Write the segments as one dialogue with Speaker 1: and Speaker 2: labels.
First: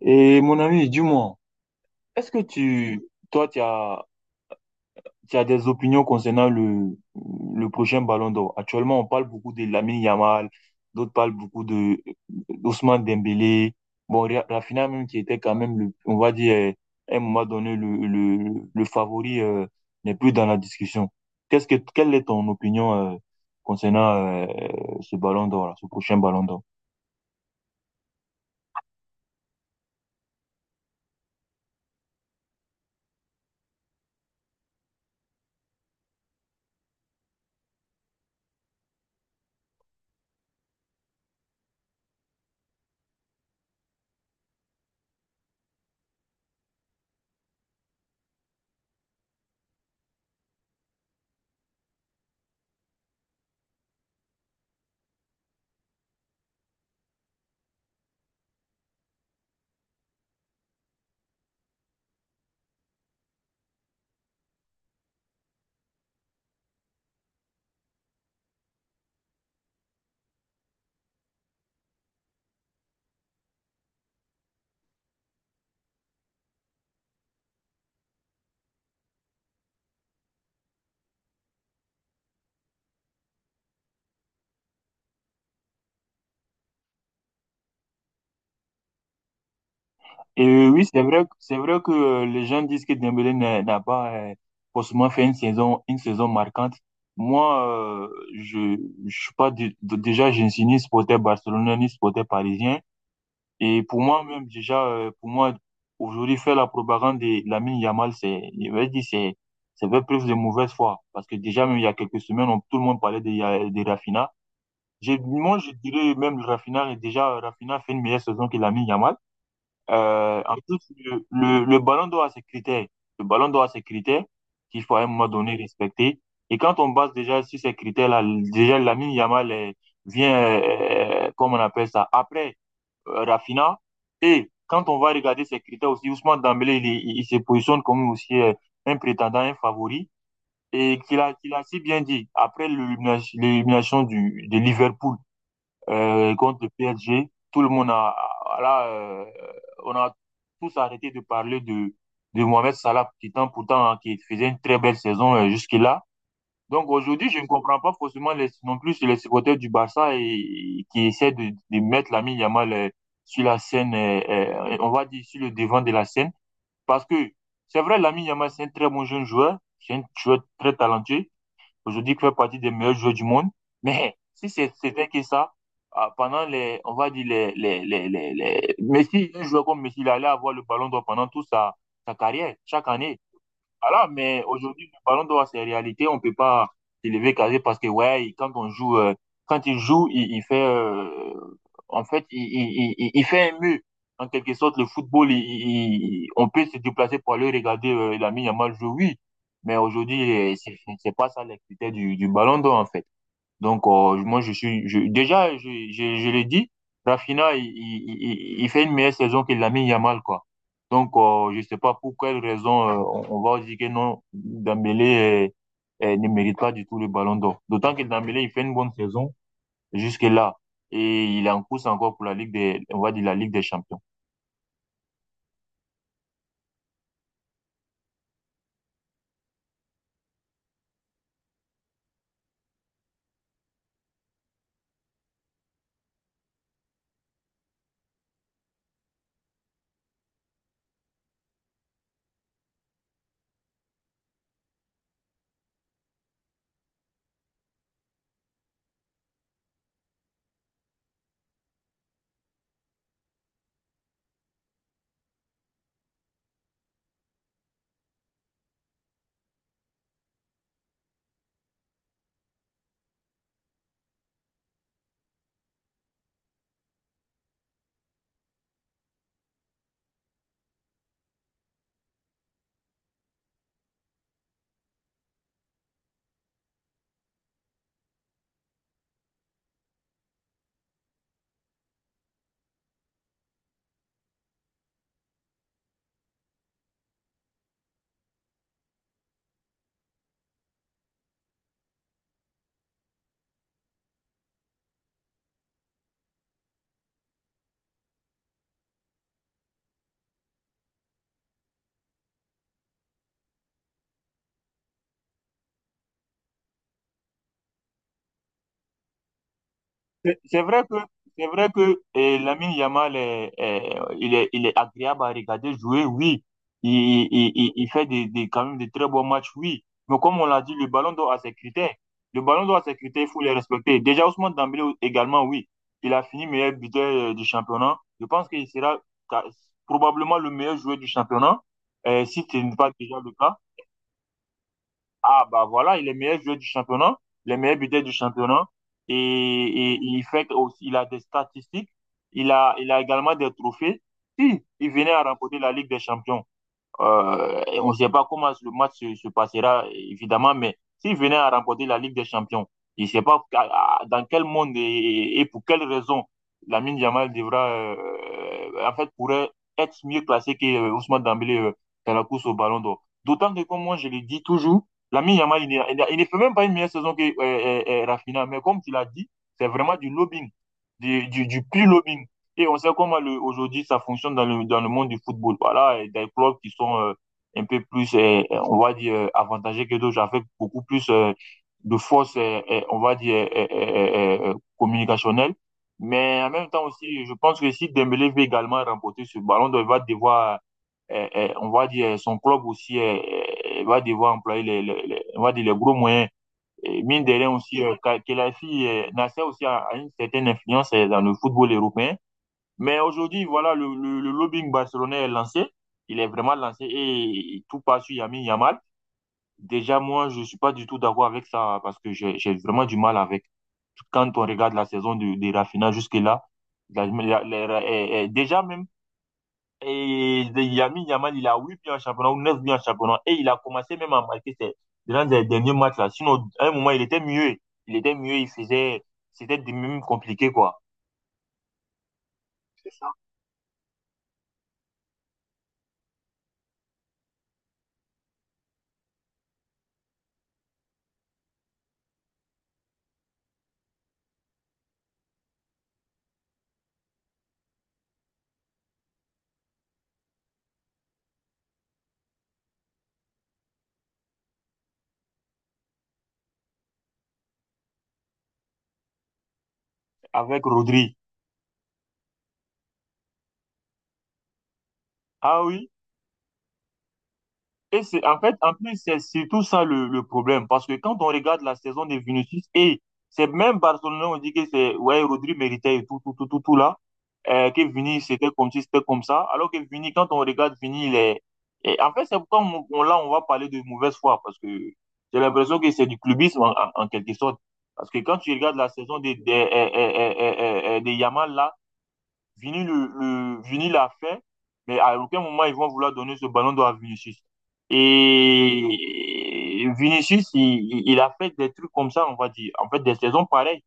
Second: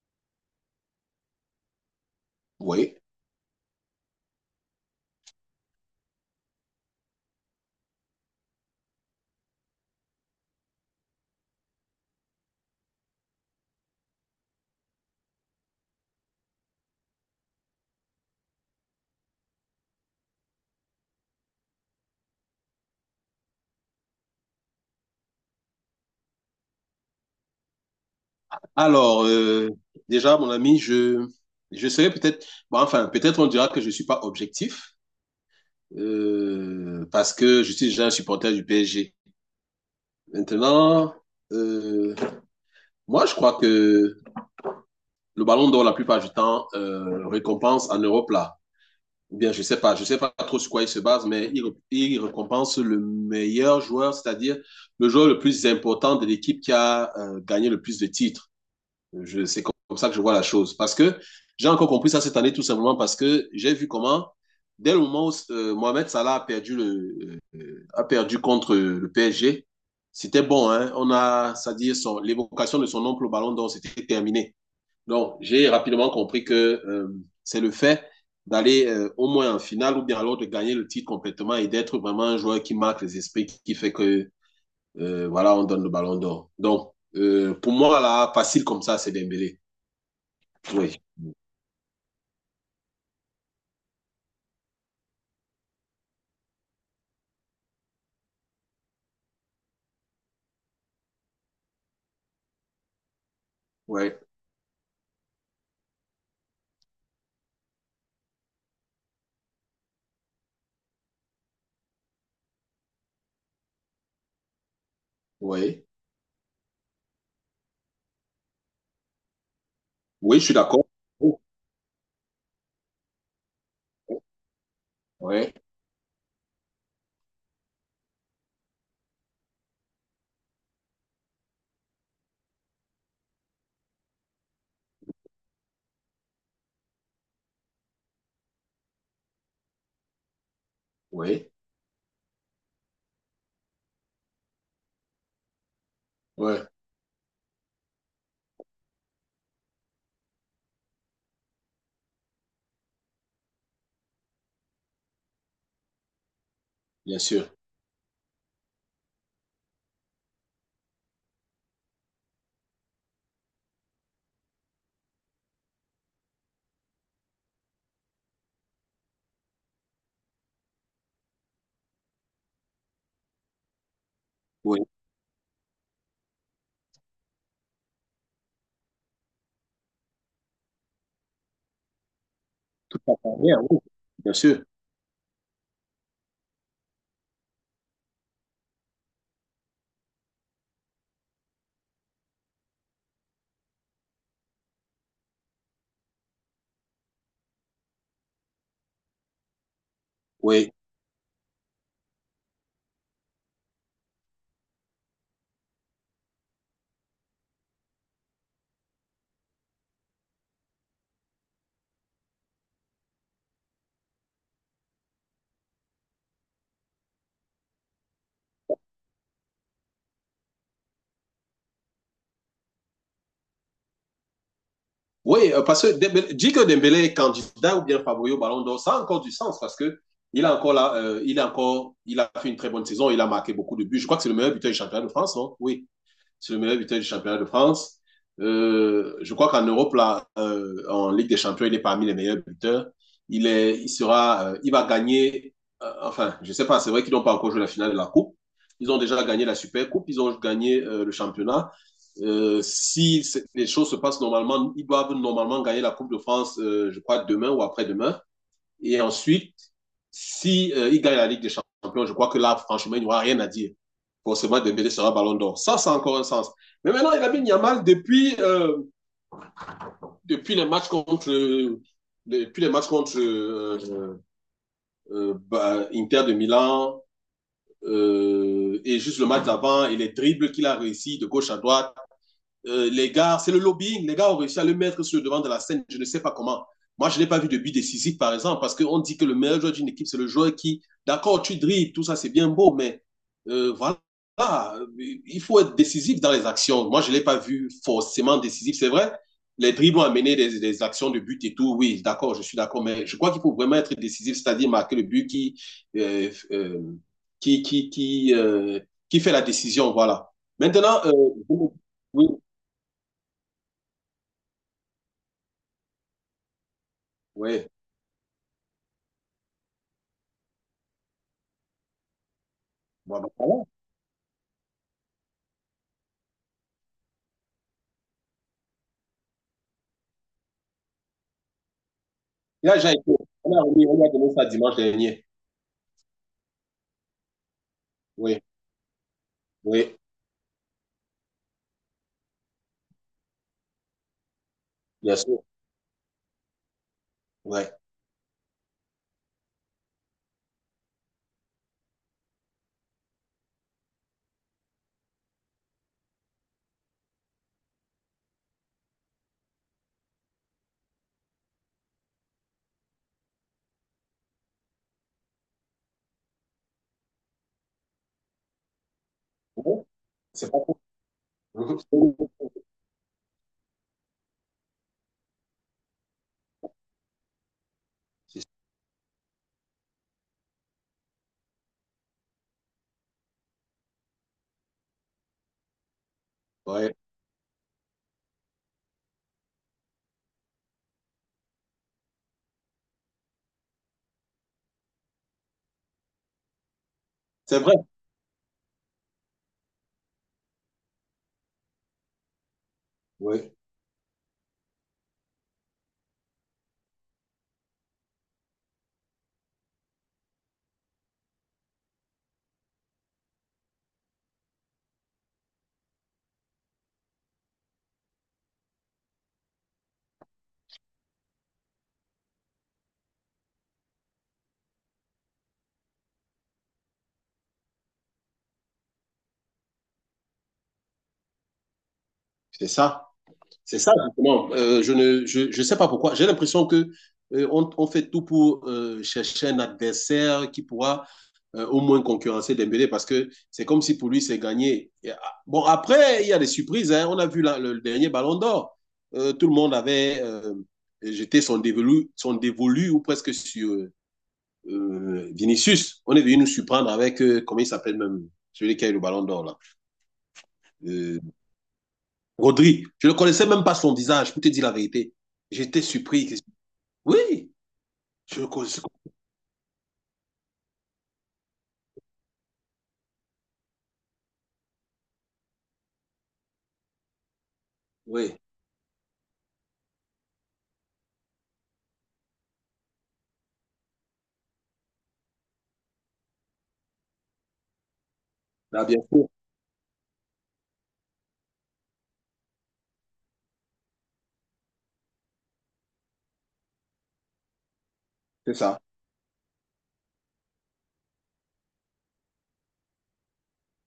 Speaker 1: Et mon ami, dis-moi, est-ce que
Speaker 2: Oui.
Speaker 1: toi, tu as des opinions concernant le prochain Ballon d'Or? Actuellement, on parle beaucoup de Lamine Yamal, d'autres parlent beaucoup de d'Ousmane Dembélé. Bon, Rafinha même qui était quand même, le, on va dire, à un moment donné, le favori n'est plus dans la discussion. Quelle est ton opinion concernant ce Ballon d'Or, là, ce prochain Ballon d'Or?
Speaker 2: Alors, déjà, mon ami, je serais peut-être, peut-être on dira que je suis pas objectif, parce que je suis déjà un supporter du PSG. Maintenant, euh, moi, je crois que le ballon d'or, la plupart du temps, récompense en Europe, là. Ou bien, je sais pas trop sur quoi il se base, il récompense le meilleur joueur, c'est-à-dire le joueur le plus important de l'équipe qui a gagné le plus de titres. C'est comme ça que je vois la chose. Parce que j'ai encore compris ça cette année, tout simplement parce que j'ai vu comment, dès le moment où Mohamed Salah a perdu, a perdu contre le PSG, c'était bon. Hein? C'est-à-dire, l'évocation de son oncle au ballon d'or, c'était terminé. Donc, j'ai rapidement compris que c'est le fait d'aller au moins en finale ou bien alors de gagner le titre complètement et d'être vraiment un joueur qui marque les esprits, qui fait que, voilà, on donne le ballon d'or. Donc, pour moi, là, facile comme ça, c'est Dembélé.
Speaker 1: Et oui,
Speaker 2: Oui,
Speaker 1: c'est vrai que les gens disent que Dembélé n'a pas forcément fait une saison marquante. Moi, je, je suis pas déjà, je ne suis ni supporter barcelonais ni supporter parisien. Et pour
Speaker 2: oui,
Speaker 1: moi même déjà, pour moi aujourd'hui faire la propagande de Lamine Yamal, c'est, je vais dire, c'est faire preuve de mauvaise foi. Parce que déjà même il y a quelques semaines, tout le monde parlait de Rafinha. Moi, je
Speaker 2: oui.
Speaker 1: dirais même Rafinha, déjà Rafinha fait une meilleure saison que Lamine Yamal.
Speaker 2: Oui,
Speaker 1: Euh,
Speaker 2: je suis
Speaker 1: en plus,
Speaker 2: d'accord.
Speaker 1: le,
Speaker 2: Oh,
Speaker 1: le, le ballon d'or a ses critères. Le ballon d'or a ses critères qu'il faut à un moment
Speaker 2: oui,
Speaker 1: donné respecter. Et quand on base déjà sur ces critères-là, déjà Lamine Yamal vient, comme on appelle ça, après Rafinha. Et quand on va regarder ces critères aussi, Ousmane Dembélé, il se positionne comme aussi un prétendant, un favori. Et qu'il a,
Speaker 2: oui,
Speaker 1: qu'il a si bien dit, après l'élimination de Liverpool,
Speaker 2: oui,
Speaker 1: contre le PSG. Tout le monde a, là, on a tous arrêté de parler de Mohamed Salah, qui temps pourtant hein, qui faisait une très belle saison jusque-là. Donc
Speaker 2: bien
Speaker 1: aujourd'hui, je ne
Speaker 2: sûr.
Speaker 1: comprends pas forcément les, non plus les supporters du Barça et qui essaient de mettre l'ami Yamal sur la scène, on va dire sur le devant de la scène, parce que c'est vrai, l'ami Yamal, c'est un très bon jeune joueur, c'est un joueur très talentueux, aujourd'hui fait partie des meilleurs joueurs du monde. Mais si
Speaker 2: Oui,
Speaker 1: c'était que ça, ah, pendant les, on va dire les Messi, un joueur comme Messi, il allait avoir le ballon d'or pendant toute sa carrière, chaque
Speaker 2: tout à
Speaker 1: année.
Speaker 2: fait. Bien, oui,
Speaker 1: Voilà,
Speaker 2: bien
Speaker 1: mais
Speaker 2: sûr.
Speaker 1: aujourd'hui, le ballon d'or, c'est réalité. On peut pas s'élever carré parce que, ouais, quand il joue, il fait, en fait, il fait un mur. En quelque sorte, le football, on peut se déplacer pour aller regarder Lamine Yamal jouer, oui. Mais aujourd'hui,
Speaker 2: Oui,
Speaker 1: c'est pas ça l'activité du ballon d'or, en fait. Donc, moi, déjà, je l'ai dit, Rafinha, il fait une meilleure saison que Lamine Yamal, quoi. Donc, je sais pas pour quelle raison on va dire que non, Dembélé ne mérite pas du tout le ballon d'or. D'autant que Dembélé, il fait une bonne saison jusque-là. Et il est en course encore pour la Ligue des, on va dire la Ligue des Champions.
Speaker 2: oui, parce que Dembélé, dit que Dembélé est candidat ou bien favori au Ballon d'Or, ça a encore du sens parce que il a encore là, il a encore, il a fait une très bonne saison, il a marqué beaucoup de buts. Je crois que c'est le meilleur buteur du championnat de France, non? Oui, c'est le meilleur buteur du championnat de France. Je crois qu'en Europe, là, en Ligue des Champions, il est parmi les meilleurs buteurs. Il, est, il, sera, Il va gagner, je ne sais pas, c'est vrai qu'ils n'ont pas encore joué la finale de la Coupe. Ils ont déjà gagné la Super Coupe, ils ont gagné le championnat. Si les choses se passent normalement, ils doivent normalement gagner la Coupe de France, je crois, demain ou après-demain. Et ensuite, si il gagne la Ligue des Champions, je crois que là, franchement, il n'y aura rien à dire. Forcément, Dembélé sera Ballon d'Or. Ça a encore un sens. Mais maintenant, il a mis Niamal depuis, depuis les matchs contre, euh, depuis les matchs contre Inter de Milan et juste le match d'avant et les dribbles qu'il a réussi de gauche à droite, les gars, c'est le lobbying. Les gars ont réussi à le mettre sur le devant de la scène. Je ne sais pas comment. Moi, je n'ai pas vu de but décisif, par exemple, parce qu'on dit que le meilleur joueur d'une équipe, c'est le joueur qui, d'accord, tu dribbles, tout ça, c'est bien beau, mais voilà, il faut être décisif dans les actions. Moi, je ne l'ai pas vu forcément décisif, c'est vrai. Les dribbles ont amené des actions de but et tout, oui, d'accord, je suis d'accord, mais je crois qu'il faut vraiment être décisif, c'est-à-dire marquer le but qui, euh, euh, qui, qui, qui, euh, qui fait la décision, voilà.
Speaker 1: C'est c'est vrai que
Speaker 2: Maintenant,
Speaker 1: c'est vrai que
Speaker 2: oui.
Speaker 1: Lamine Yamal est, est- il est il est agréable à regarder jouer, oui. Il, il,
Speaker 2: Oui,
Speaker 1: il, il fait des, quand même des très bons matchs, oui. Mais comme on l'a dit, le ballon d'or a ses critères. Le ballon d'or a ses
Speaker 2: bon,
Speaker 1: critères, il
Speaker 2: ben,
Speaker 1: faut les
Speaker 2: voilà.
Speaker 1: respecter. Déjà Ousmane Dembélé également, oui. Il a fini meilleur buteur du championnat. Je pense qu'il sera ca- probablement le meilleur joueur du championnat, si ce n'est
Speaker 2: Là,
Speaker 1: pas
Speaker 2: j'ai été.
Speaker 1: déjà le cas.
Speaker 2: On a remis, on a donné ça dimanche dernier.
Speaker 1: Ah, bah voilà, il est meilleur joueur du championnat, le meilleur buteur du
Speaker 2: Oui,
Speaker 1: championnat. Et,
Speaker 2: oui,
Speaker 1: et il fait aussi, il a des statistiques, il a également des trophées. Si il venait
Speaker 2: bien
Speaker 1: à
Speaker 2: sûr.
Speaker 1: remporter la Ligue des Champions,
Speaker 2: Ouais.
Speaker 1: et on ne sait pas comment le match se passera, évidemment, mais s'il venait à remporter la Ligue des Champions, je ne sais pas dans quel monde et pour quelle raison Lamine Yamal devra, en fait, pourrait être mieux classé que Ousmane Dembélé dans la course au Ballon d'Or. D'autant que, comme moi, je le dis toujours, Lamine Yamal, il, n'est- il n'a- il ne fait même pas une meilleure saison que Rafinha, mais comme tu l'as dit, c'est
Speaker 2: Ouais.
Speaker 1: vraiment du lobbying,
Speaker 2: C'est pas faux.
Speaker 1: du
Speaker 2: Mhm.
Speaker 1: pur lobbying. Et on sait comment aujourd'hui ça fonctionne dans le monde du football. Voilà, et des clubs qui sont un peu plus,
Speaker 2: C'est
Speaker 1: on va dire, avantagés que d'autres, avec beaucoup plus de force, on va dire, communicationnelle. Mais en même temps
Speaker 2: ouais.
Speaker 1: aussi, je pense que si Dembélé veut également remporter ce ballon d'or, il va devoir, on va dire, son club aussi va devoir employer les, on va dire, les gros moyens. Et mine de rien
Speaker 2: C'est vrai.
Speaker 1: aussi, Khelaifi, Nasser aussi a une certaine influence dans le football européen. Mais aujourd'hui,
Speaker 2: Oui,
Speaker 1: voilà, le lobbying barcelonais est lancé. Il est vraiment lancé et tout passe sur Yamin Yamal. Déjà, moi, je ne suis pas du tout d'accord avec ça parce que j'ai vraiment du mal avec. Quand on regarde la saison de Rafinha jusque-là, déjà même, et Yamin Yamal, il a 8 buts en championnat ou 9 buts en championnat et il a commencé même à marquer ses, dans les derniers matchs là. Sinon, à un moment, il était mieux. Il était mieux, il faisait, c'était même compliqué quoi.
Speaker 2: c'est
Speaker 1: C'est ça.
Speaker 2: ça. C'est ça, justement. Je ne je, je sais pas pourquoi. J'ai l'impression que on fait tout pour chercher un adversaire qui pourra au moins concurrencer Dembélé parce que c'est comme si pour lui c'est gagné. Bon, après, il y a des surprises. Hein. On a vu la, le dernier ballon d'or. Tout le monde avait jeté son dévolu ou presque sur Vinicius. On est venu nous surprendre avec, comment il s'appelle même, celui qui a eu le ballon d'or là.
Speaker 1: Avec Rodri.
Speaker 2: Euh, Rodri. Je ne connaissais même pas son visage, pour te dire la vérité.
Speaker 1: Ah
Speaker 2: J'étais
Speaker 1: oui?
Speaker 2: surpris. Oui,
Speaker 1: Et c'est en
Speaker 2: je le
Speaker 1: fait, en
Speaker 2: connaissais.
Speaker 1: plus, c'est surtout ça le problème. Parce que quand on regarde la saison de Vinicius, et c'est même Barcelone, on dit que c'est, ouais, Rodri méritait et tout, tout, tout, tout, tout là. Que Vini,
Speaker 2: Oui,
Speaker 1: c'était comme si c'était comme ça. Alors que Vini, quand on regarde Vini, il est. Et en fait, c'est pourquoi là, on va parler de mauvaise foi. Parce que j'ai l'impression que c'est du clubisme en quelque sorte. Parce que quand tu regardes
Speaker 2: là,
Speaker 1: la
Speaker 2: bien
Speaker 1: saison
Speaker 2: sûr,
Speaker 1: de Yamal là, Vini l'a fait, mais à aucun moment ils vont vouloir donner ce ballon d'or à Vinicius.
Speaker 2: c'est ça.
Speaker 1: Et Vinicius, il a fait des trucs comme ça, on va dire. En fait, des saisons pareilles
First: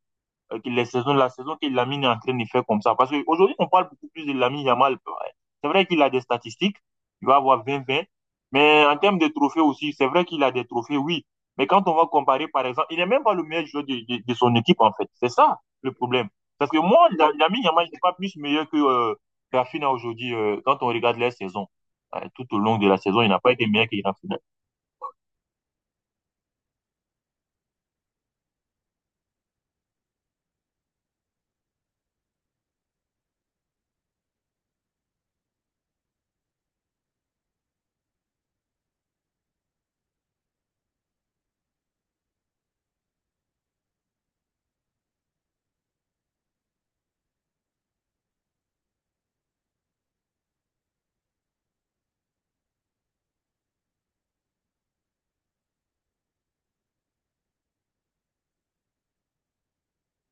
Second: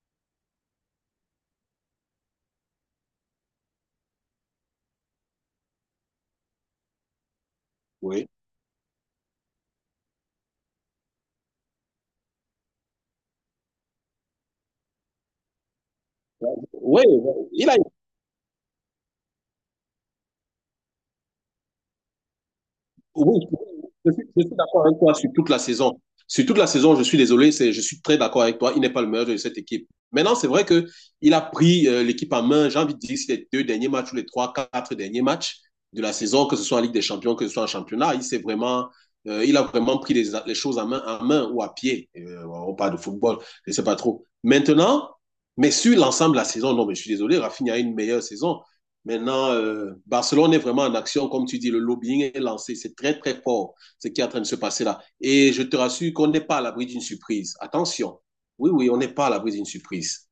Speaker 1: que les saisons, la saison que Lamine est en train de faire comme ça. Parce qu'aujourd'hui, on parle beaucoup plus de Lamine Yamal. Ouais. C'est vrai qu'il a des statistiques, il va avoir 20-20,
Speaker 2: Oui.
Speaker 1: mais en termes de trophées aussi, c'est vrai qu'il a des trophées, oui. Mais quand on va comparer, par exemple, il n'est même pas le meilleur joueur de son équipe, en fait. C'est ça le problème. Parce que
Speaker 2: Oui,
Speaker 1: moi, Lamine
Speaker 2: il a,
Speaker 1: Yamal n'est pas plus meilleur que Rafinha aujourd'hui quand on regarde les saisons. Tout au long de la saison, il n'a
Speaker 2: oui,
Speaker 1: pas été meilleur qu'il est en finale.
Speaker 2: je suis d'accord avec toi sur toute la saison. Sur toute la saison, je suis désolé, c'est, je suis très d'accord avec toi. Il n'est pas le meilleur de cette équipe. Maintenant, c'est vrai que il a pris l'équipe en main. J'ai envie de dire, c'est les deux derniers matchs ou les trois, quatre derniers matchs de la saison, que ce soit en Ligue des Champions, que ce soit en championnat, il s'est vraiment, il a vraiment pris les choses en main ou à pied. On parle de football, je ne sais pas trop. Maintenant, mais sur l'ensemble de la saison, non, mais je suis désolé, Rafinha a une meilleure saison. Maintenant, Barcelone est vraiment en action, comme tu dis, le lobbying est lancé, c'est très très fort ce qui est en train de se passer là. Et je te rassure qu'on n'est pas à l'abri d'une surprise. Attention, oui, oui, on n'est pas à l'abri d'une surprise.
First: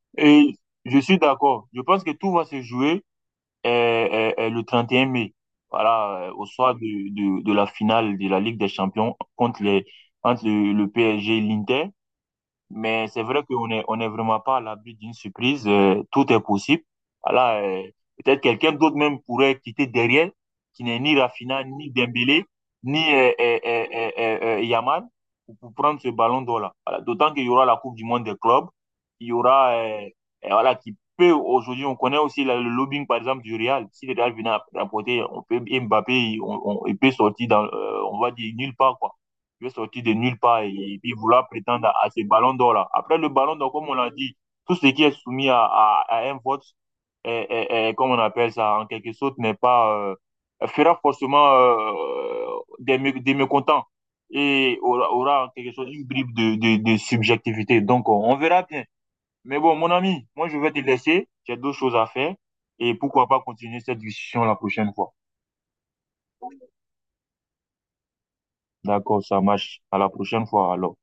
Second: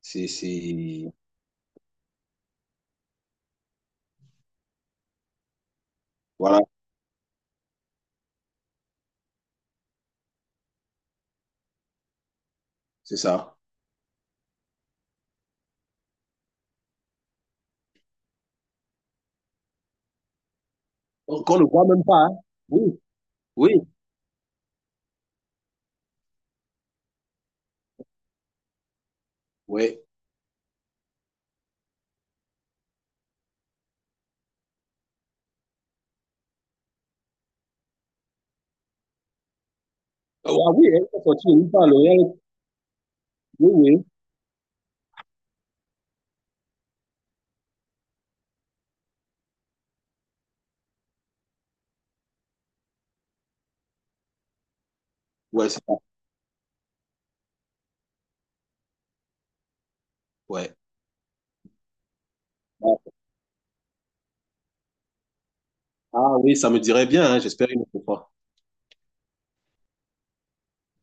Speaker 2: C'est,
Speaker 1: Et je
Speaker 2: c'est,
Speaker 1: suis d'accord. Je pense que tout va se jouer le 31 mai. Voilà, au
Speaker 2: voilà,
Speaker 1: soir de la finale de la Ligue des Champions entre le PSG et l'Inter. Mais
Speaker 2: c'est
Speaker 1: c'est vrai
Speaker 2: ça.
Speaker 1: qu'on est vraiment pas à l'abri d'une surprise. Tout est possible. Voilà, peut-être quelqu'un d'autre même pourrait quitter derrière, qui n'est ni
Speaker 2: Qu'on
Speaker 1: Rafinha,
Speaker 2: ne voit
Speaker 1: ni
Speaker 2: même pas, hein.
Speaker 1: Dembélé, ni
Speaker 2: Oui, oui,
Speaker 1: Yamal, pour prendre ce ballon d'or-là. Voilà, d'autant qu'il y aura la Coupe du Monde des clubs. Il y aura,
Speaker 2: oui.
Speaker 1: voilà, qui peut aujourd'hui, on connaît aussi le lobbying, par exemple, du Real. Si le Real venait à rapporter, on peut, Mbappé, il peut sortir on va dire, nulle part, quoi il est sorti de nulle
Speaker 2: Ah
Speaker 1: part et,
Speaker 2: oui,
Speaker 1: et
Speaker 2: elle
Speaker 1: puis
Speaker 2: est
Speaker 1: vouloir
Speaker 2: sortie, elle
Speaker 1: prétendre
Speaker 2: parle,
Speaker 1: à, ces
Speaker 2: elle-
Speaker 1: ballons d'or là. Après le ballon
Speaker 2: oui,
Speaker 1: d'or, comme on
Speaker 2: oui.
Speaker 1: l'a dit, tout ce qui est soumis à un vote, comme on appelle ça, en quelque sorte, n'est pas, fera forcément des, mécontents et aura en
Speaker 2: Ouais,
Speaker 1: quelque
Speaker 2: c'est
Speaker 1: sorte
Speaker 2: ça,
Speaker 1: une bribe de subjectivité. Donc, on verra bien. Mais bon, mon ami, moi, je vais
Speaker 2: ouais.
Speaker 1: te laisser. J'ai d'autres choses à faire. Et pourquoi pas continuer cette discussion la prochaine fois.
Speaker 2: Ah oui, ça me dirait bien, hein, j'espère une autre fois.
Speaker 1: D'accord, ça marche. À la prochaine fois, alors.